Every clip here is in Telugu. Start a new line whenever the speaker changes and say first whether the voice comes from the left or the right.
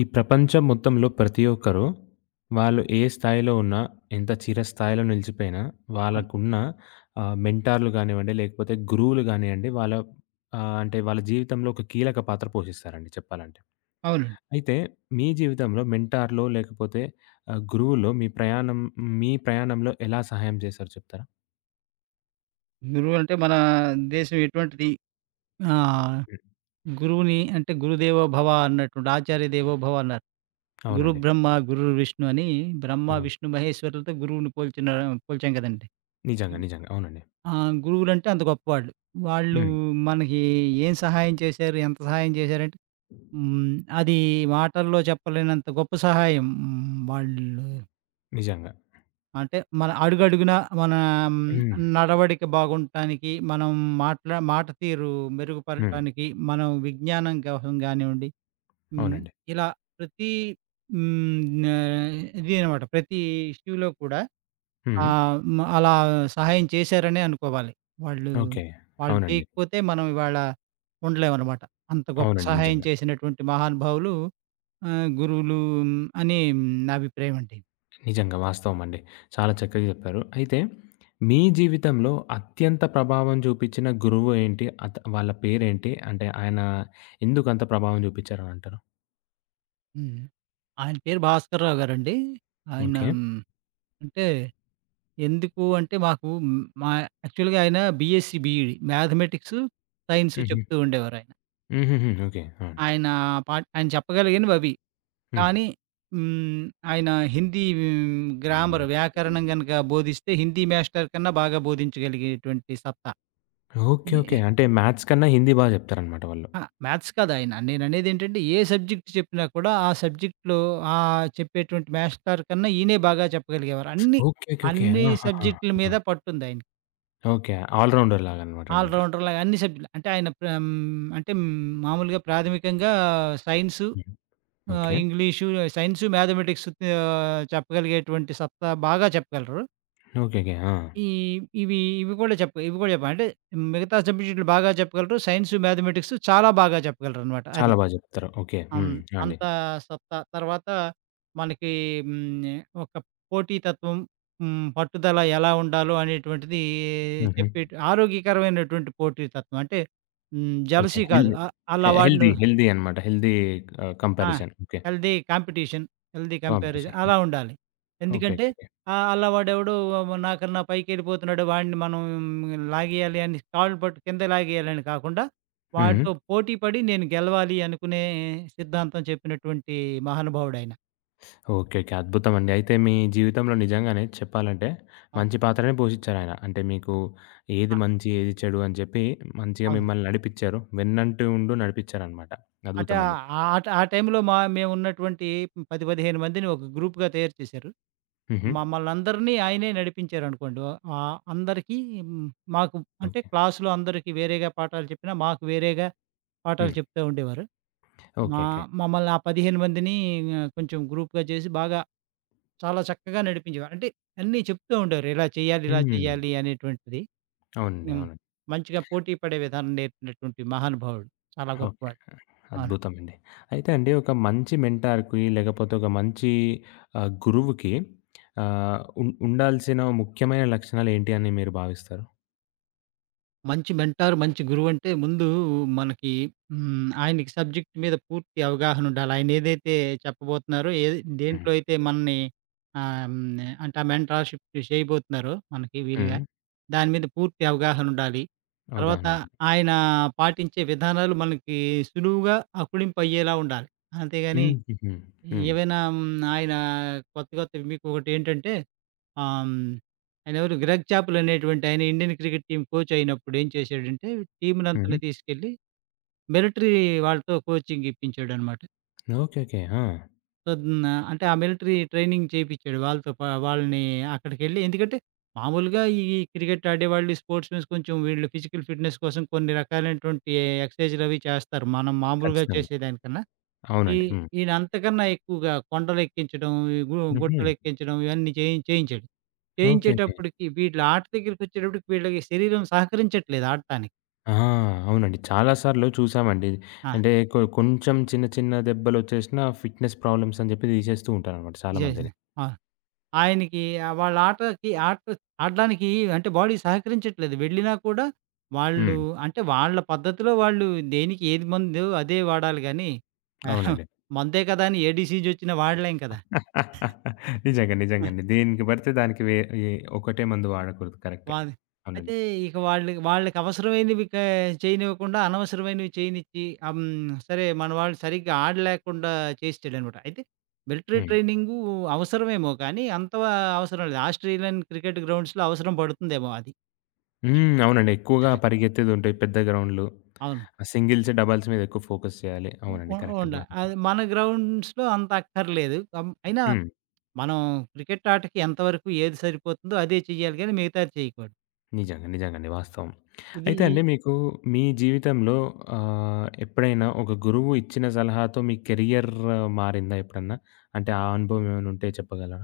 left: ఈ ప్రపంచం మొత్తంలో ప్రతి ఒక్కరు వాళ్ళు ఏ స్థాయిలో ఉన్నా, ఎంత చిరస్థాయిలో నిలిచిపోయినా,
right: అవును.
left: వాళ్ళకున్న మెంటార్‌లు గానివ్వండి, లేకపోతే గురువులు గానియండి, వాళ్ళ అంటే వాళ్ళ జీవితంలో ఒక కీలక పాత్ర పోషిస్తారండి చెప్పాలంటే.
right: అవునండి.
left: అయితే మీ జీవితంలో మెంటార్‌లో లేకపోతే గురువులో మీ ప్రయాణం మీ ప్రయాణంలో ఎలా సహాయం చేశారో చెప్తారా?
right: గురువు అంటే మన దేశం ఎటువంటిది ఆహ్,
left: హ్మ్.
right: గురువుని అంటే గురుదేవో భవ అన్నట్టుండి ఆచార్య దేవో భవ అన్నారు. గురు
left: అవునండి.
right: బ్రహ్మ, గురు విష్ణు అని బ్రహ్మ,
left: అవును.
right: విష్ణు, మహేశ్వరులతో గురువుని పోల్చాం కదండీ.
left: నిజంగా. నిజంగా. అవునండి.
right: ఆ! గురువులంటే అంత గొప్పవాళ్ళు. వాళ్ళు
left: హ్మ్.
right: మనకి ఏం సహాయం చేశారు? ఎంత సహాయం చేశారంటే హ్మ్. అది మాటల్లో చెప్పలేనంత గొప్ప సహాయం వాళ్ళు
left: నిజంగా.
right: అంటే మన అడుగడుగునా మన హ్మ్,
left: హ్మ్.
right: నడవడిక బాగుండటానికి, మనం మాట తీరు
left: హ్మ్.
right: మెరుగుపరచడానికి, మనం విజ్ఞానం కోసం గానివ్వండి, హ్మ్,
left: అవునండి.
right: ఇలా ప్రతి హ్మ్, ఆహ్, ఇది అనమాట. ప్రతి ఇష్యూలో కూడా
left: హ్మ్.
right: ఆహ్, మ అలా సహాయం చేశారనే అనుకోవాలి. వాళ్ళు,
left: ఓకే.
right: వాళ్ళు
left: అవునండి.
right: చేయకపోతే మనం ఇవాళ ఉండలేమనమాట. అంత గొప్ప
left: అవునండి.
right: సహాయం
left: నిజంగా.
right: చేసినటువంటి మహానుభావులు గురువులు మ్, అని నా అభిప్రాయం అండి.
left: నిజంగా వాస్తవం అండి. చాలా చక్కగా చెప్పారు. అయితే మీ జీవితంలో అత్యంత ప్రభావం చూపించిన గురువు ఏంటి? వాళ్ళ పేరేంటి? అంటే ఆయన ఎందుకంత ప్రభావం చూపించారని అంటారు?
right: హ్మ్. ఆయన పేరు 'భాస్కర్‌రావు' గారండి. ఆయన
left: ఓకే.
right: హ్మ్, అంటే ఎందుకు అంటే మాకు హ్మ్, మా యాక్చువల్‌గా ఆయన బీఎస్సీ, బీఈడీ మ్యాథమెటిక్స్, సైన్స్
left: హుహు.
right: చెప్తూ ఉండేవారాయన.
left: హుహుహు. ఓకే. ఆ! అండి.
right: ఆయన ఆయన చెప్పగలిగినవి అవి. కానీ హ్మ్, ఆయన హిందీ
left: హ్మ్.
right: గ్రామర్, వ్యాకరణం గనక బోధిస్తే హిందీ మాస్టర్ కన్నా బాగా బోధించగలిగేటువంటి సత్తా.
left: ఓకే. ఓకే. అంటే మ్యాథ్స్ కన్నా హిందీ చెప్తారనమాట వాళ్ళు.
right: ఆ! మ్యాథ్స్ కాదాయన. నేననేదేంటంటే, ఏ సబ్జెక్ట్ చెప్పినా కూడా ఆ సబ్జెక్ట్‌లో చెప్పేటువంటి మాస్టారు కన్నా ఈయనే బాగా చెప్పగలిగేవారు.
left: ఓకే. ఓకే. ఓకే.
right: అన్ని
left: ఆహాహా!
right: సబ్జెక్టుల
left: ఆ!
right: మీద పట్టుందాయనకి.
left: ఓకే. ఆల్ రౌండర్ లాగనమాట అండి
right: ఆల్
left: ఇంకా.
right: రౌండర్‌లాగా అన్ని సబ్జెక్టులు. అంటే మామూలుగా ప్రాథమికంగా సైన్సు,
left: హ్మ్. ఓకే.
right: ఇంగ్లీషు, సైన్సు, మ్యాథమెటిక్స్ చెప్పగలిగేటువంటి సత్తా బాగా చెప్పగలరు.
left: ఓకే. ఓకే. ఆ!
right: ఈ ఇవి ఇవి కూడా చెప్ప ఇవి కూడా చెప్ప అంటే మిగతా సబ్జెక్టులు బాగా చెప్పగలరు. సైన్సు, మ్యాథమెటిక్స్ చాలా బాగా చెప్పగలరనమాట అది.
left: చాలా చెప్తారు. ఓకే.
right: అం
left: హ్మ్. ఆ! అండి.
right: అంత సత్తా. తర్వాత మనకి హ్మ్. ఒక పోటీతత్వం, పట్టుదల ఎలా ఉండాలో అనేటువంటిది
left: హుహు.
right: ఆరోగ్యకరమైనటువంటి పోటీతత్వం. అంటే హ్మ్.
left: ఓకే.
right: జెలసీ కాదు.
left: హెల్దీ.
right: అ
left: హె
right: అలా వాడిన
left: హెల్దీ. హెల్దీ అనమాట. హెల్దీ
right: ఆ!
left: Comparison. Okay.
right: Healthy competition, healthy comparison
left: competition.
right: అలా ఉండాలి.
left: ఓకే.
right: ఎందుకంటే
left: ఓకే. ఓకే.
right: అలా వాడెవడో నాకన్నా పైకెళ్ళిపోతున్నాడు వాడిని మనం లాగేయాలి అని కాళ్ళు పట్టు కింద లాగేయాలని కాకుండా,
left: హ్మ్.
right: వాడితో పోటీ పడి నేను గెలవాలి అనుకునే సిద్ధాంతం చెప్పినటువంటి మహానుభావుడాయన.
left: ఓకే. ఓకే. అద్భుతమండి. అయితే మీ జీవితంలో నిజంగానే చెప్పాలంటే
right: అవును.
left: మంచి పాత్రనే పోషించారాయన. అంటే మీకు ఏది
right: అ!
left: మంచి, ఏది చెడు అని చెప్పి మంచిగా
right: అవును.
left: మిమ్మల్ని నడిపిచ్చారు. వెన్నంటి ఉండు నడిపిచ్చారనమాట.
right: అంటే
left: అద్భుతమండి.
right: ఆ ఆ టైంలో మేమున్నటువంటి 10, 15 మందిని ఒక గ్రూప్‌గా తయారు చేశారు.
left: హుహు.
right: మమ్మల్నందరినీ ఆయనే నడిపించారనుకోండి. అందరికీ హ్మ్, మాకు అంటే
left: ఓకే.
right: క్లాస్‌లో అందరికీ వేరేగా పాఠాలు చెప్పినా, మాకు వేరేగా పాఠాలు
left: హ్మ్.
right: చెప్తా ఉండేవారు.
left: ఓకే.
right: మా
left: ఓకే.
right: మమ్మల్ని ఆ 15 మందిని కొంచెం గ్రూప్‌గా చేసి చాలా చక్కగా నడిపించేవారు. అంటే అన్నీ చెప్తూ ఉండేవారు. ఇలా చేయాలి, ఇలా
left: హ్మ్.
right: చేయాలి అనేటువంటిది.
left: అవునండి.
right: హ్మ్.
left: అవునండి.
right: మంచిగా పోటీ పడే విధానం నేర్పినటువంటి మహానుభావుడు. చాలా
left: ఓకే.
right: గొప్పవాడు. అవును.
left: అద్భుతమండి. అయితే అండి ఒక మంచి మెంటార్‌కి లేకపోతే ఒక మంచి గురువుకి ఆహ్, ఉం ఉండాల్సిన ముఖ్యమైన లక్షణాలు ఏంటి అని మీరు భావిస్తారు?
right: మంచి మెంటార్, మంచి గురువంటే ముందు మనకి హ్మ్. ఆయనకి సబ్జెక్ట్ మీద పూర్తి అవగాహనుండాలి. ఆయనేదైతే చెప్పబోతున్నారో, ఏది
left: హ్మ్.
right: దేంట్లో అయితే మనని ఆహ్, హ్మ్. అంటే ఆ మెంటార్‌షిప్ చేయబోతున్నారో మనకి వీలుగా,
left: హ్మ్.
right: దాని మీద పూర్తి అవగాహనుండాలి.
left: అవగాహన
right: తర్వాత
left: ఉంటుంది.
right: ఆయన పాటించే విధానాలు మనకి సులువుగా అకులింపయ్యేలా ఉండాలి. అంతేగాని
left: హుహుహు. హ్మ్.
right: ఏవైనా హ్మ్, ఆయన కొత్త కొత్తవి మీకొకటేంటంటే ఆహ్, హ్మ్, ఆయనెవరు 'గ్రెగ్ చాపల్' అనేటువంటి ఆయన ఇండియన్ క్రికెట్ టీమ్ కోచ్ అయినప్పుడు ఏం చేశాడంటే
left: హ్మ్.
right: టీమ్‌నంతని తీసుకెళ్ళి మిలిటరీ వాళ్ళతో కోచింగ్ ఇప్పించాడనమాట.
left: ఓకే. ఓకే. ఆ!
right: సో, హ్మ్, అంటే ఆ మిలిటరీ ట్రైనింగ్ చేపిచ్చాడు. వాళ్ళతో పా వాళ్ళని అక్కడికెళ్ళి ఎందుకంటే మామూలుగా ఈ క్రికెట్ ఆడేవాళ్ళు, స్పోర్ట్స్ మెన్స్ కొంచెం వీళ్ళు ఫిజికల్ ఫిట్‌నెస్ కోసం కొన్ని రకాలైనటువంటి ఎక్సర్సైజ్‌లవి చేస్తారు. మనం మామూలుగా
left: ఖచ్చితంగా.
right: చేసేదానికన్నా. ఈ
left: అవునండి. హ్మ్.
right: ఈయన అంతకన్నా ఎక్కువగా కొండలెక్కించడం, ఈ గు
left: హుహు.
right: గుట్టలెక్కించడం ఇవన్నీ చేయించాడు.
left: ఓకే. ఓకే.
right: చేయించేటప్పటికి వీళ్ళ ఆట దగ్గరికొచ్చేటప్పటికి వీళ్ళకి శరీరం సహకరించట్లేదు ఆడటానికి.
left: ఆ! అవునండి. చాలా సార్లు చూసామండి.
right: ఆ!
left: అంటే కొంచెం చిన్న చిన్న దెబ్బలొచ్చేసినా ఫిట్‌నెస్ ప్రాబ్లమ్స్ అని చెప్పి తీసేస్తూ ఉంటారనమాట
right: చేసిన
left: చాలామందిని.
right: ఆ! ఆయనకి వాళ్ళ ఆటకి ఆడడానికి అంటే బాడీ సహకరించట్లేదు. వెళ్ళినా కూడా వాళ్ళు
left: హ్మ్.
right: అంటే వాళ్ళ పద్ధతిలో వాళ్ళు దేనికి ఏది మందో అదే వాడాలి గానీ,
left: అవునండి.
right: మందే కదా! అని ఏ డిసీజొచ్చినా వాడలేం కదా!
left: నిజంగా. నిజంగండి. దేనికి పడితే దానికి ఈ ఒకటే మందు వాడకూడదు. కరెక్టే.
right: వాల్
left: అవునండి.
right: అయితే ఇక వాళ్ళు వాళ్ళకవసరమైనవి క చేయనివ్వకుండా, అనవసరమైనవి చేయనిచ్చి, ఆహ్, హ్మ్. సరే మన వాళ్ళు సరిగ్గా ఆడలేకుండా చేసేసాడనమాట. అయితే మిలిటరీ
left: హ్మ్.
right: ట్రైనింగు అవసరమేమో కానీ, అంత అవసరం లేదు. ఆస్ట్రేలియన్ క్రికెట్ గ్రౌండ్స్‌లో అవసరం పడుతుందేమో అది.
left: హ్మ్. అవునండి. ఎక్కువగా పరిగెత్తేదుంటాయి. పెద్ద గ్రౌండ్‌లు.
right: అవును.
left: ఆ సింగిల్స్, డబుల్స్ మీద ఎక్కువ ఫోకస్ చేయాలి. అవునండి.
right: ఉ
left: కరెక్టే.
right: ఉండ అది మన గ్రౌండ్స్‌లో అంత అక్కర్లేదు. అయినా
left: హ్మ్.
right: మనం క్రికెట్ ఆటకి ఎంతవరకు ఏది సరిపోతుందో అదే చెయ్యాలి గానీ, మిగతాది చేయకూడదు.
left: నిజంగా. నిజంగండి. వాస్తవం. అయితే
right: ఇది
left: అండి మీకు మీ జీవితంలో ఎప్పుడైనా ఒక గురువు ఇచ్చిన సలహాతో మీ కెరియర్ మారిందా ఎప్పుడన్నా? అంటే ఆ అనుభవం ఏమైనా ఉంటే చెప్పగలరా?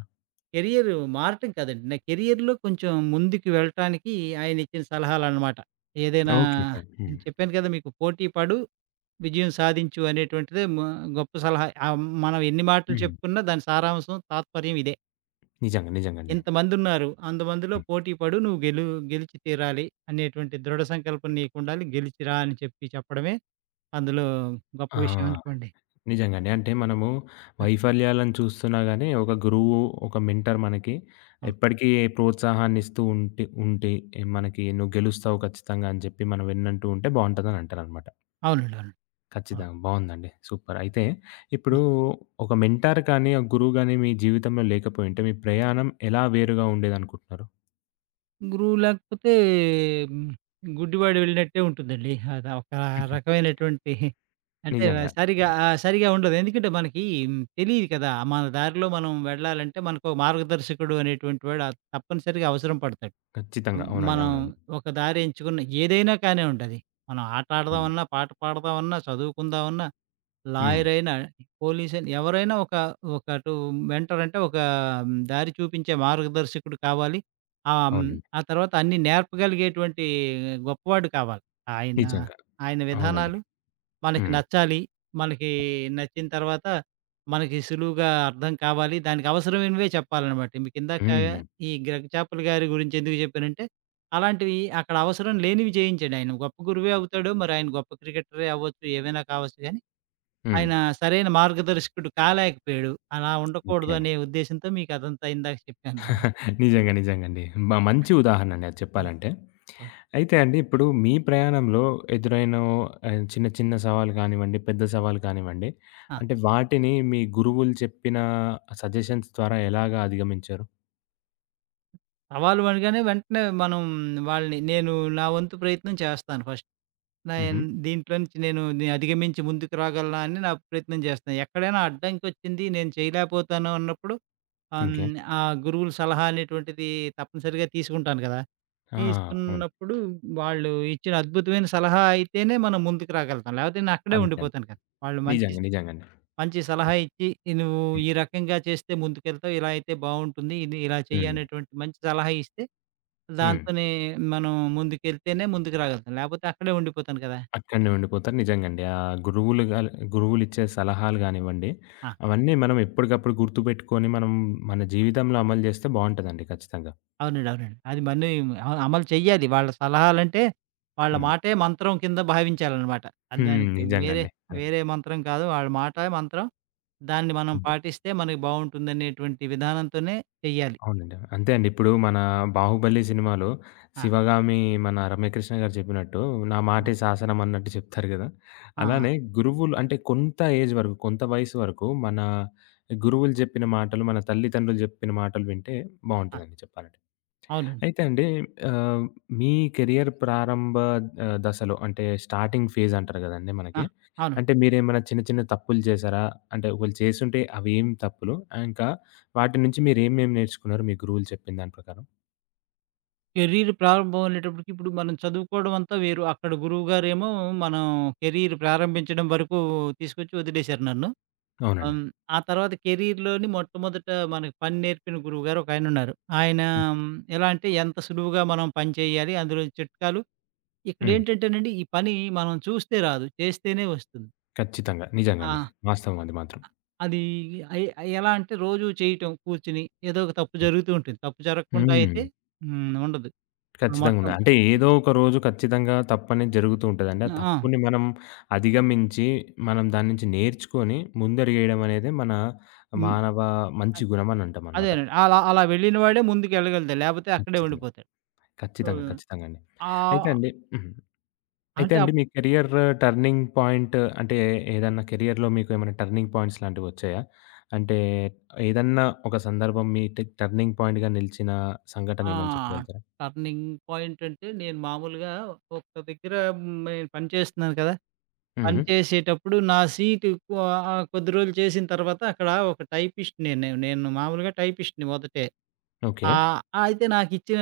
right: కెరియరు మారటం కాదండి. నా కెరియర్‌లో కొంచెం ముందుకు వెళ్ళటానికి ఆయనిచ్చిన సలహాలనమాట. ఏదైనా
left: ఓకే. హ్మ్.
right: నేను చెప్పాను కదా! మీకు పోటీ పడు, విజయం సాధించు అనేటువంటిదే గొప్ప సలహా. మనం ఎన్ని మాటలు
left: హ్మ్.
right: చెప్పుకున్నా దాని సారాంశం, తాత్పర్యం ఇదే.
left: నిజంగా. నిజంగండి.
right: ఇంతమందున్నారు. అంతమందిలో
left: హ్మ్.
right: పోటీ పడు, నువ్వు గెలు గెలిచి తీరాలి అనేటువంటి దృఢ సంకల్పం నీకుండాలి. గెలిచిరా అని చెప్పి చెప్పడమే అందులో గొప్ప
left: ఆ!
right: విషయం అనుకోండి.
left: నిజంగానే. అంటే మనము
right: ఆ!
left: వైఫల్యాలను చూస్తున్నా గానీ, ఒక గురువు, ఒక మెంటర్ మనకి
right: అవును.
left: ఎప్పటికీ ప్రోత్సాహాన్నిస్తూ ఉంటి ఉంటే ఉంటే మనకి "నువ్వు గెలుస్తావు ఖచ్చితంగా" అని చెప్పి మన వెన్నంటూ ఉంటే బావుంటదని అంటారనమాట.
right: అవునండి. అవును. అవును.
left: ఖచ్చితంగా. బావుందండి. సూపర్. అయితే ఇప్పుడు ఒక మెంటార్ కానీ, ఒక గురువు గానీ మీ జీవితంలో లేకపోయుంటే మీ ప్రయాణం ఎలా వేరుగా ఉండేదనుకుంటున్నారు?
right: గురువు లేకపోతే హ్మ్. గుడ్డివాడు వెళ్ళినట్టే ఉంటుందండి. అది ఒక రకమైనటువంటి అంటే
left: నిజంగా.
right: సరిగా సరిగా ఉండదు. ఎందుకంటే మనకి తెలీదు కదా! మన దారిలో మనం వెళ్ళాలంటే మనకో మార్గదర్శకుడు అనేటువంటి వాడు తప్పనిసరిగా అవసరం పడతాడు.
left: ఖచ్చితంగా. అవునండి.
right: మనం
left: అవునండి.
right: ఒక దారి ఎంచుకున్న ఏదైనా కానివ్వండి అది. మనం ఆట
left: హ్మ్.
right: ఆడదామన్నా, పాట పాడదామన్నా, చదువుకుందామన్నా
left: హ్మ్.
right: లాయరైనా, పోలీసైనా ఎవరైనా ఒక ఒక అటు మెంటర్ అంటే దారి చూపించే మార్గదర్శకుడు కావాలి. ఆహ్, హ్మ్,
left: అవునండి.
right: ఆ తర్వాత అన్నీ నేర్పగలిగేటువంటి గొప్పవాడు కావాలి. ఆయన,
left: నిజంగా.
right: ఆయన
left: అవునండి.
right: విధానాలు మనకి
left: హ్మ్.
right: నచ్చాలి. మనకి నచ్చిన తర్వాత మనకి సులువుగా అర్థం కావాలి. దానికి అవసరమైనవే చెప్పాలనమాట. మీకిందాక
left: హ్మ్.
right: ఈ 'గ్రగ్ చాపల్' గారి గురించి ఎందుకు చెప్పానంటే, అలాంటివి అక్కడ అవసరం లేనివి చేయించాడాయన. గొప్ప గురువే అవుతాడు. మరి ఆయన గొప్ప క్రికెటరే అవ్వచ్చు. ఏమైనా కావచ్చు గాని
left: హ్మ్.
right: ఆయన సరైన మార్గదర్శకుడు కాలేకపోయాడు. అలా ఉండకూడదు
left: ఓకే.
right: అనే ఉద్దేశ్యంతో మీకదంతా ఇందాక చెప్పాను నేను.
left: నిజంగా. నిజంగండి. మంచి ఉదాహరణ అండి అది చెప్పాలంటే.
right: ఆ!
left: అయితే అండి ఇప్పుడు మీ ప్రయాణంలో ఎదురైన చిన్న చిన్న సవాలు కానివ్వండి, పెద్ద సవాలు కానివ్వండి,
right: ఆ!
left: అంటే వాటిని మీ గురువులు చెప్పిన సజెషన్స్ ద్వారా ఎలాగా అధిగమించారు?
right: సవాలు అనగానే వెంటనే మనం నేను నా వంతు ప్రయత్నం చేస్తాను ఫస్ట్.
left: హుహు.
right: నేన్ దీంట్లో నుంచి నేను అధిగమించి ముందుకు రాగలనా అని నా ప్రయత్నం చేస్తాను. ఎక్కడైనా అడ్డంకొచ్చింది నేను చేయలేకపోతాను అన్నప్పుడు
left: ఓకే.
right: ఆ గురువుల సలహా అనేటువంటిది తప్పనిసరిగా తీసుకుంటాను కదా!
left: ఆ! అవును.
right: తీసుకున్నప్పుడు వాళ్ళు ఇచ్చిన అద్భుతమైన సలహా అయితేనే మనం ముందుకు రాగలుగుతాం. లేకపోతే నేను అక్కడే
left: అంతే అండి.
right: ఉండిపోతాను కదా! వాళ్ళు మంచి
left: నిజంగా. నిజంగండి.
right: మంచి సలహా ఇచ్చి, "ఈ నువ్వు
left: హ్మ్.
right: ఈ రకంగా చేస్తే ముందుకెళ్తావు. ఇలా అయితే బావుంటుంది. ఇది ఇలా చెయ్యి"
left: హ్మ్.
right: అనేటువంటి మంచి సలహా ఇస్తే,
left: హ్మ్.
right: దాంతోనే మనం ముందుకెళ్తేనే ముందుకు రాగలుగుతాం. లేపోతే అక్కడే ఉండిపోతాను కదా!
left: అక్కడనే ఉండిపోతారు. నిజంగండి. ఆ గురువులు గురువులిచ్చే సలహాలు గానివ్వండి,
right: ఆ!
left: అవన్నీ మనం ఎప్పటికప్పుడు గుర్తుపెట్టుకొని మనం మన జీవితంలో అమలు చేస్తే బావుంటదండి ఖచ్చితంగా.
right: అవునండి. అవునండి. అది మళ్ళీ అమలు చెయ్యాలి. వాళ్ళ సలహాలంటే, వాళ్ళ
left: హ్మ్.
right: మాటే మంత్రం కింద భావించాలనమాట. అది
left: హ్మ్.
right: దానికి వేరే,
left: నిజంగండి. అదే.
right: వేరే మంత్రం కాదు. వాళ్ళ మాటే మంత్రం. దాన్ని మనం
left: అంతే.
right: పాటిస్తే మనకి బావుంటుందనేటువంటి విధానంతోనే చెయ్యాలి.
left: అవునండి. అంతే అండి. ఇప్పుడు మన 'బాహుబలి' సినిమాలో
right: ఆ!
left: శివగామి మన రమ్యకృష్ణ గారు చెప్పినట్టు "నా
right: ఆ!
left: మాటే శాసనం" అన్నట్టు చెప్తారు గదా!
right: ఆ!
left: అలానే గురువులు అంటే కొంత ఏజ్ వరకు, కొంత వయసు వరకు మన గురువులు జెప్పిన మాటలు, మన తల్లిదండ్రులు జెప్పిన మాటలు వింటే
right: ఆ!
left: బావుంటదండి చెప్పాలంటే.
right: అవునండి.
left: అయితే అండి ఆహ్, మీ కెరియర్ ప్రారంభ దశలో అంటే స్టార్టింగ్ ఫేజ్ అంటారు గదండీ
right: ఆ!
left: మనకి.
right: అవును.
left: అంటే మీరేమైనా చిన్న చిన్న తప్పులు చేశారా? అంటే ఒకవేళ చేసుంటే అవేం తప్పులు? ఇంకా వాటి నుంచి మీరేమేం నేర్చుకున్నారు మీ గురువులు చెప్పిన దాని ప్రకారం?
right: కెరీర్ ప్రారంభం అనేటప్పటికి ఇప్పుడు మనం చదువుకోవడం అంతా వేరు. అక్కడ గురువుగారేమో మనం కెరీర్ ప్రారంభించడం వరకు తీసుకొచ్చి వదిలేశారు నన్ను.
left: అవునండి.
right: హ్మ్. ఆ తర్వాత కెరీర్‌లోని మొట్టమొదట మనకు పని నేర్పిన గురువుగారు ఒకాయనున్నారు. ఆయన ఉన్నారు. ఎలా అంటే ఎంత సులువుగా మనం పని చేయాలి, అందులో చిట్కాలు
left: హ్మ్.
right: ఇక్కడేంటంటేనండి ఈ పని మనం చూస్తే రాదు, చేస్తేనే వస్తుంది.
left: ఖచ్చితంగా. నిజంగా
right: ఆ!
left: అండి. వాస్తవం అది మాత్రం.
right: అది ఎ ఎలా అంటే రోజు చేయటం కూర్చొని ఏదో ఒక తప్పు జరుగుతూ ఉంటుంది. తప్పు జరగకుండా అయితే
left: హ్మ్.
right: ఉండదు.
left: ఖచ్చితంగా
right: మొత్తం
left: ఉన్నాయి. అంటే ఏదో ఒక రోజు ఖచ్చితంగా తప్పనేది జరుగుతూ ఉంటదండి. ఆ
right: ఆ!
left: తప్పుని మనం అధిగమించి, మనం దాని నుంచి నేర్చుకొని ముందడుగేయడం అనేది మన
right: హ్మ్.
left: మానవ మంచి
right: అయ్
left: గుణం అని అంటామనమాట.
right: అదేనండి. అలా అలా వెళ్ళిన వాడే ముందుకెళ్ళగలుగుతాడు. లేపోతే అక్కడే
left: ఖచ్చితంగా.
right: ఉండిపోతాడు. సో,
left: ఖచ్చితంగా. ఖచ్చితంగా అండి.
right: ఆహ్,
left: అయితే అండి హ్మ్. అయితే
right: అంటే
left: అండి
right: అప్
left: మీ కెరియర్ టర్నింగ్ పాయింట్ అంటే ఏదన్నా కెరియర్‌లో మీకు ఏమైనా టర్నింగ్ పాయింట్స్ లాంటివొచ్చాయా? అంటే ఏదన్నా ఒక సందర్భం మీ టర్నింగ్ పాయింట్‌గా నిలిచిన సంఘటన
right: ఆ!
left: ఏమన్నా చెప్పగలుగుతారా?
right: టర్నింగ్ పాయింట్ అంటే నేను మామూలుగా ఒక్క దగ్గర మ్, నేను పని చేస్తున్నాను కదా!
left: హ్మ్.
right: పని
left: హ్మ్.
right: చేసేటప్పుడు నా సీటు కొ ఆహ్, కొద్ది రోజులు చేసిన తర్వాత అక్కడ ఒక టైపిస్ట్ నేను. నేను మామూలుగా టైపిస్ట్‌ని మొదటే.
left: ఓకే.
right: అయితే నాకిచ్చిన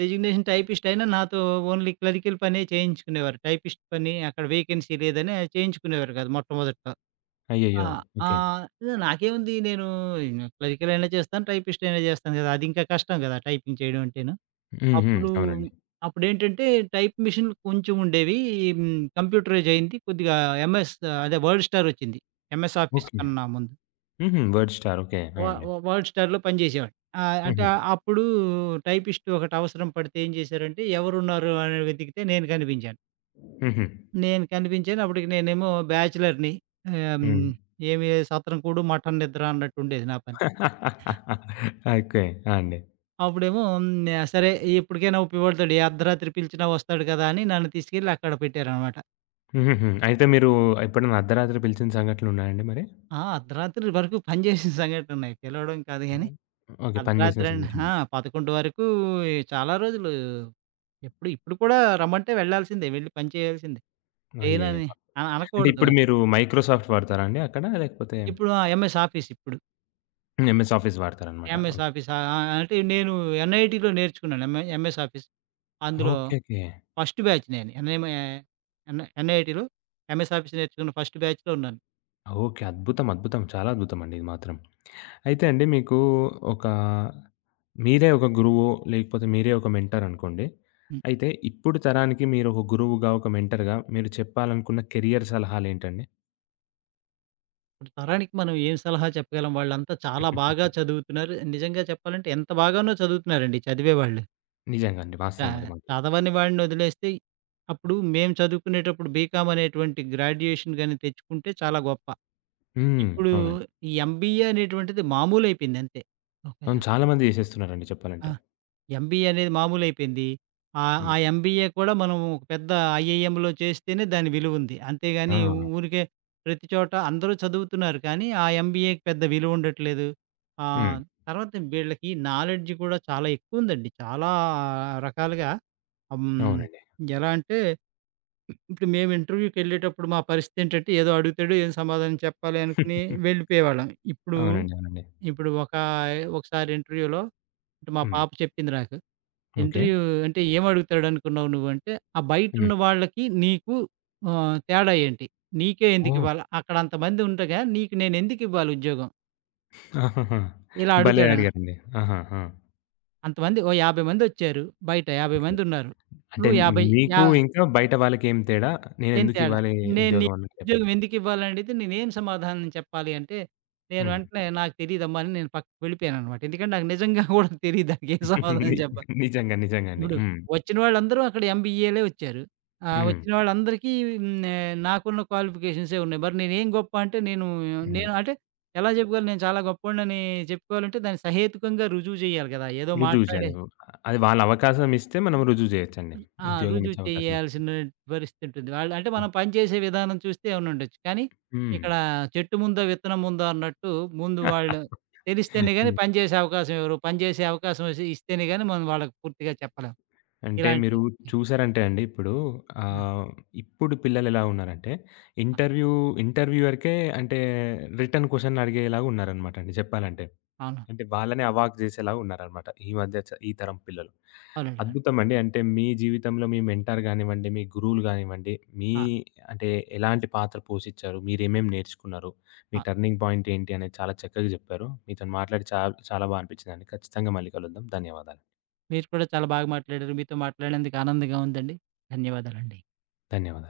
right: డెసిగ్నేషన్ టైపిస్ట్ అయినా నాతో ఓన్లీ క్లరికల్ పనే చేయించుకునేవారు. టైపిస్ట్ పని అక్కడ వేకెన్సీ లేదని చేయించుకునేవారు కాదు మొట్టమొదట్లో. ఆ!
left: అయ్యయ్యో! ఓకే.
right: ఆహ్, హ్మ్. నాకేముంది నేను క్లరికల్ అయినా చేస్తాను, టైపిస్ట్ అయినా చేస్తాను కదా! అది ఇంకా కష్టం కదా! టైపింగ్ చేయడం అంటేను.
left: హ్మ్. హ్మ్.
right: అప్పుడు
left: అవునండి.
right: అప్పుడేంటంటే టైప్ మిషన్‌లు కొంచెం ఉండేవి. కంప్యూటరైజ్ అయింది. కొద్దిగా ఎంఎస్ అదే వర్డ్ స్టార్ వచ్చింది. MS Office
left: okay.
right: కన్నా ముందు.
left: హుహు. 'WordStar' okay.
right: వ
left: ఆ! అండి.
right: వ వర్డ్ స్టార్‌లో పనిచేసేవాడిని. ఆహ్, అంటే
left: హుహు.
right: అప్పుడు టైపిస్ట్ ఒకటి అవసరం పడితే ఏం చేశారంటే ఎవరున్నారు అని వెతికితే
left: హుహు.
right: నేను కనిపించాను. అప్పటికి నేనేమో బ్యాచిలర్‌ని. ఆహ్,
left: హ్మ్.
right: హ్మ్. ఏమి సత్రం కూడు మఠం నిద్ర అన్నట్టుండేది నా పని.
left: ఓకే. ఆ! అండి.
right: అప్పుడేమో సరే ఎప్పటికైనా ఉపయోగపడతాడు. ఏ అర్ధరాత్రి పిలిచినా వస్తాడు కదా! అని నన్ను తీసుకెళ్ళి అక్కడ పెట్టారనమాట.
left: హుహుహు. అయితే మీరు ఎప్పుడైనా అర్ధరాత్రి పిలిచిన సంఘటనలున్నాయండి మరి?
right: అర్ధరాత్రి వరకు పనిచేసిన సంఘటనలున్నాయి. పిలవడం కాదు
left: ఆ.
right: గానీ,
left: ఓకే. పని చేసిన
right: అర్ధరాత్రి అన్ ఆ!
left: సంఘటనలు.
right: 11 వరకు చాలా రోజులు ఎప్పుడు ఇప్పుడు కూడా రమ్మంటే వెళ్ళాల్సిందే. వెళ్లి పని చేయాల్సిందే.
left: అయ్యయ్యో!
right: చేయనని అ
left: అంటే
right: అనకూడదు.
left: ఇప్పుడు మీరు 'మైక్రోసాఫ్ట్' వాడతారా అండి అక్కడ? లేకపోతే
right: ఇప్పుడు ఆ! ఎంఎస్ ఆఫీస్ ఇప్పుడు.
left: ఎంఎస్ ఆఫీస్ వాడతారనమాట.
right: MS
left: okay.
right: ఆఫీసా? ఆ! ఆ- అంటే నేను ఎన్ఐటీలో నేర్చుకున్నాను. MS Office. అందులో
left: ఓకే. ఓకే.
right: ఫస్ట్ బ్యాచ్ నేను. ఎన్ఎం ఎన్ ఎన్ఐటీలో ఎంఎస్ ఆఫీస్ నేర్చుకున్న ఫస్ట్ బ్యాచ్‌లో ఉన్నాను.
left: ఓకే. అద్భుతం. అద్భుతం. చాలా అద్భుతం అండి ఇది మాత్రం. అయితే అండి మీకు ఒక మీరే ఒక గురువు, లేకపోతే మీరే ఒక మెంటర్ అనుకోండి.
right: హ్మ్.
left: అయితే ఇప్పుడు తరానికి మీరు ఒక గురువుగా, ఒక మెంటర్‌గా మీరు చెప్పాలనుకున్న కెరియర్ సలహాలేంటండి?
right: ఇప్పుడు తరానికి మనం ఏం సలహా చెప్పగలం? వాళ్ళంతా చాలా బాగా చదువుతున్నారు. నిజంగా చెప్పాలంటే ఎంత బాగానో చదువుతున్నారండి చదివేవాళ్ళు.
left: నిజంగా అండి.
right: చ
left: వాస్తవం అది మాత్రం.
right: చదవని వాడిని వదిలేస్తే అప్పుడు మేము చదువుకునేటప్పుడు బీకామ్ అనేటువంటి గ్రాడ్యుయేషన్ గాని తెచ్చుకుంటే చాలా గొప్ప.
left: హ్మ్.
right: ఇప్పుడు
left: అవునండి.
right: ఈ ఎంబీఏ అనేటువంటిది మామూలయిపోయింది అంతే. ఓకే.
left: అవును. చాలా మంది చేసేస్తున్నారండి
right: ఆ!
left: చెప్పాలంటే.
right: ఎంబీఏ అనేది మామూలయిపోయింది. ఆ
left: హ్మ్.
right: ఎంబీఏ కూడా మనం ఒక పెద్ద ఐఐఎంలో చేస్తేనే దాని విలువుంది.
left: ఆ!
right: అంతేగాని ఊరికే ప్రతి చోట అందరూ చదువుతున్నారు కానీ, ఆ ఎంబీఏకి పెద్ద విలువుండట్లేదు.
left: హ్మ్.
right: ఆహ్, తర్వాత వీళ్ళకి నాలెడ్జ్ కూడా చాలా ఎక్కువుందండి. చాలా రకాలుగా హ్మ్.
left: అవునండి.
right: ఎలా అంటే ఇప్పుడు మేము ఇంటర్వ్యూకెళ్ళేటప్పుడు మా పరిస్థితేంటంటే ఏదో అడుగుతాడు, ఏం సమాధానం చెప్పాలి అనుకుని వెళ్ళిపోయేవాళ్ళం. ఇప్పుడు
left: అవునండి. అవునండి.
right: ఇప్పుడు ఒక ఒకసారి ఇంటర్వ్యూలో మా
left: హ్మ్.
right: పాప చెప్పింది నాకు.
left: ఓకే.
right: ఇంటర్వ్యూ అంటే ఏమడుగుతాడనుకున్నావు నువ్వంటే, ఆ
left: హ్మ్.
right: బయటున్న వాళ్ళకి నీకు తేడా ఏంటి? నీకే
left: ఓహ్!
right: ఎందుకివ్వాల? అక్కడ అంతమంది ఉండగా నీకు నేనెందుకివ్వాలి ఉద్యోగం?
left: ఆహాహా!
right: ఇలా
left: భలే
right: అడుగుతాడనా?
left: అడిగారండి. ఆహా! ఆ!
right: అంతమంది ఓ 50 మందొచ్చారు. బయట 50
left: ఓకే.
right: మందున్నారు.
left: అంటే
right: నువ్వు 50
left: మీకు
right: యా
left: ఇంకా బయట వాళ్ళకేం తేడా?
right: ఏం తేడా?
left: నేనెందుకివ్వాలి
right: నేను
left: ఉద్యోగం
right: నీకు
left: అన్నట్టు చెప్పారు.
right: ఉద్యోగం ఎందుకివ్వాలనడిగితే నేనేం సమాధానం చెప్పాలి అంటే, నేను
left: హ్మ్.
right: వెంటనే నాకు తెలీదమ్మా అని నేను పక్కకి వెళ్ళిపోయాననమాట. ఎందుకంటే నాకు నిజంగా కూడా తెలీదు దానికేం
left: ని
right: సమాధానం చెప్పాలో.
left: నిజంగా. నిజంగండి.
right: ఇప్పుడు
left: హ్మ్.
right: వచ్చిన వాళ్ళందరూ అక్కడ ఎంబీఏలే వచ్చారు.
left: హ్మ్.
right: వచ్చిన వాళ్ళందరికీ నాకున్న క్వాలిఫికేషన్సే ఉన్నాయి. మరి నేనేం గొప్ప అంటే నేను
left: హ్మ్.
right: నేను అంటే ఎలా చెప్పుకోవాలి? నేను చాలా గొప్పోడినని చెప్పుకోవాలంటే దాన్ని సహేతుకంగా రుజువు చేయాలి కదా! ఏదో
left: రుజువు
right: మాట్లాడే
left: చేయాలి. అది వాళ్ళ అవకాశం ఇస్తే మనం రుజువు చేయొచ్చండి.
right: ఆ!
left: ఉద్యోగం
right: రుజువు
left: ఇచ్చే అవకాశం ఇస్తే.
right: చేయాల్సిన పరిస్థితి ఉంటుంది. వాళ్ళు అంటే
left: హ్మ్.
right: మనం పనిచేసే విధానం చూస్తే అవునుండొచ్చు. కానీ ఇక్కడ చెట్టు ముందో, విత్తనం ముందో అన్నట్టు ముందు వాళ్ళు తెలిస్తేనే గాని
left: హ్మ్.
right: పని చేసే అవకాశం ఇవ్వరు. పని చేసే అవకాశం ఇస్తేనే గాని మనం వాళ్ళకి పూర్తిగా చెప్పలేం.
left: అంటే
right: ఇలాంటి
left: మీరు చూసారంటే అండి ఇప్పుడు
right: ఆ!
left: ఆహ్, ఇప్పుడు పిల్లలెలా ఉన్నారంటే
right: ఆ!
left: ఇంటర్వ్యూ ఇంటర్వ్యూయర్‌కే అంటే రిటర్న్ క్వెషన్ అడిగేలాగా ఉన్నారనమాట అండి చెప్పాలంటే.
right: అవును.
left: అంటే వాళ్ళనే అవాక్ జేసేలాగా ఉన్నారనమాట. ఈ మధ్య ఈ తరం పిల్లలు.
right: అవునండి. అవును.
left: అద్భుతమండి. అంటే మీ జీవితంలో మీ మెంటార్ గానివ్వండి, మీ గురువులు గానివ్వండి, మీ
right: ఆ!
left: అంటే ఎలాంటి పాత్ర పోషించారు? మీరేమేమి నేర్చుకున్నారు?
right: ఆ!
left: మీ టర్నింగ్ పాయింట్ ఏంటి అనేది చాలా చక్కగా జెప్పారు. మీతోని మాట్లాడి చాలా బా అనిపించిందండి. ఖచ్చితంగా మళ్ళీ కలుద్దాం. ధన్యవాదాలు.
right: మీరు కూడా చాలా బాగా మాట్లాడారు. మీతో మాట్లాడినందుకు ఆనందంగా ఉందండి. ధన్యవాదాలండి.
left: ధన్యవాదాలు.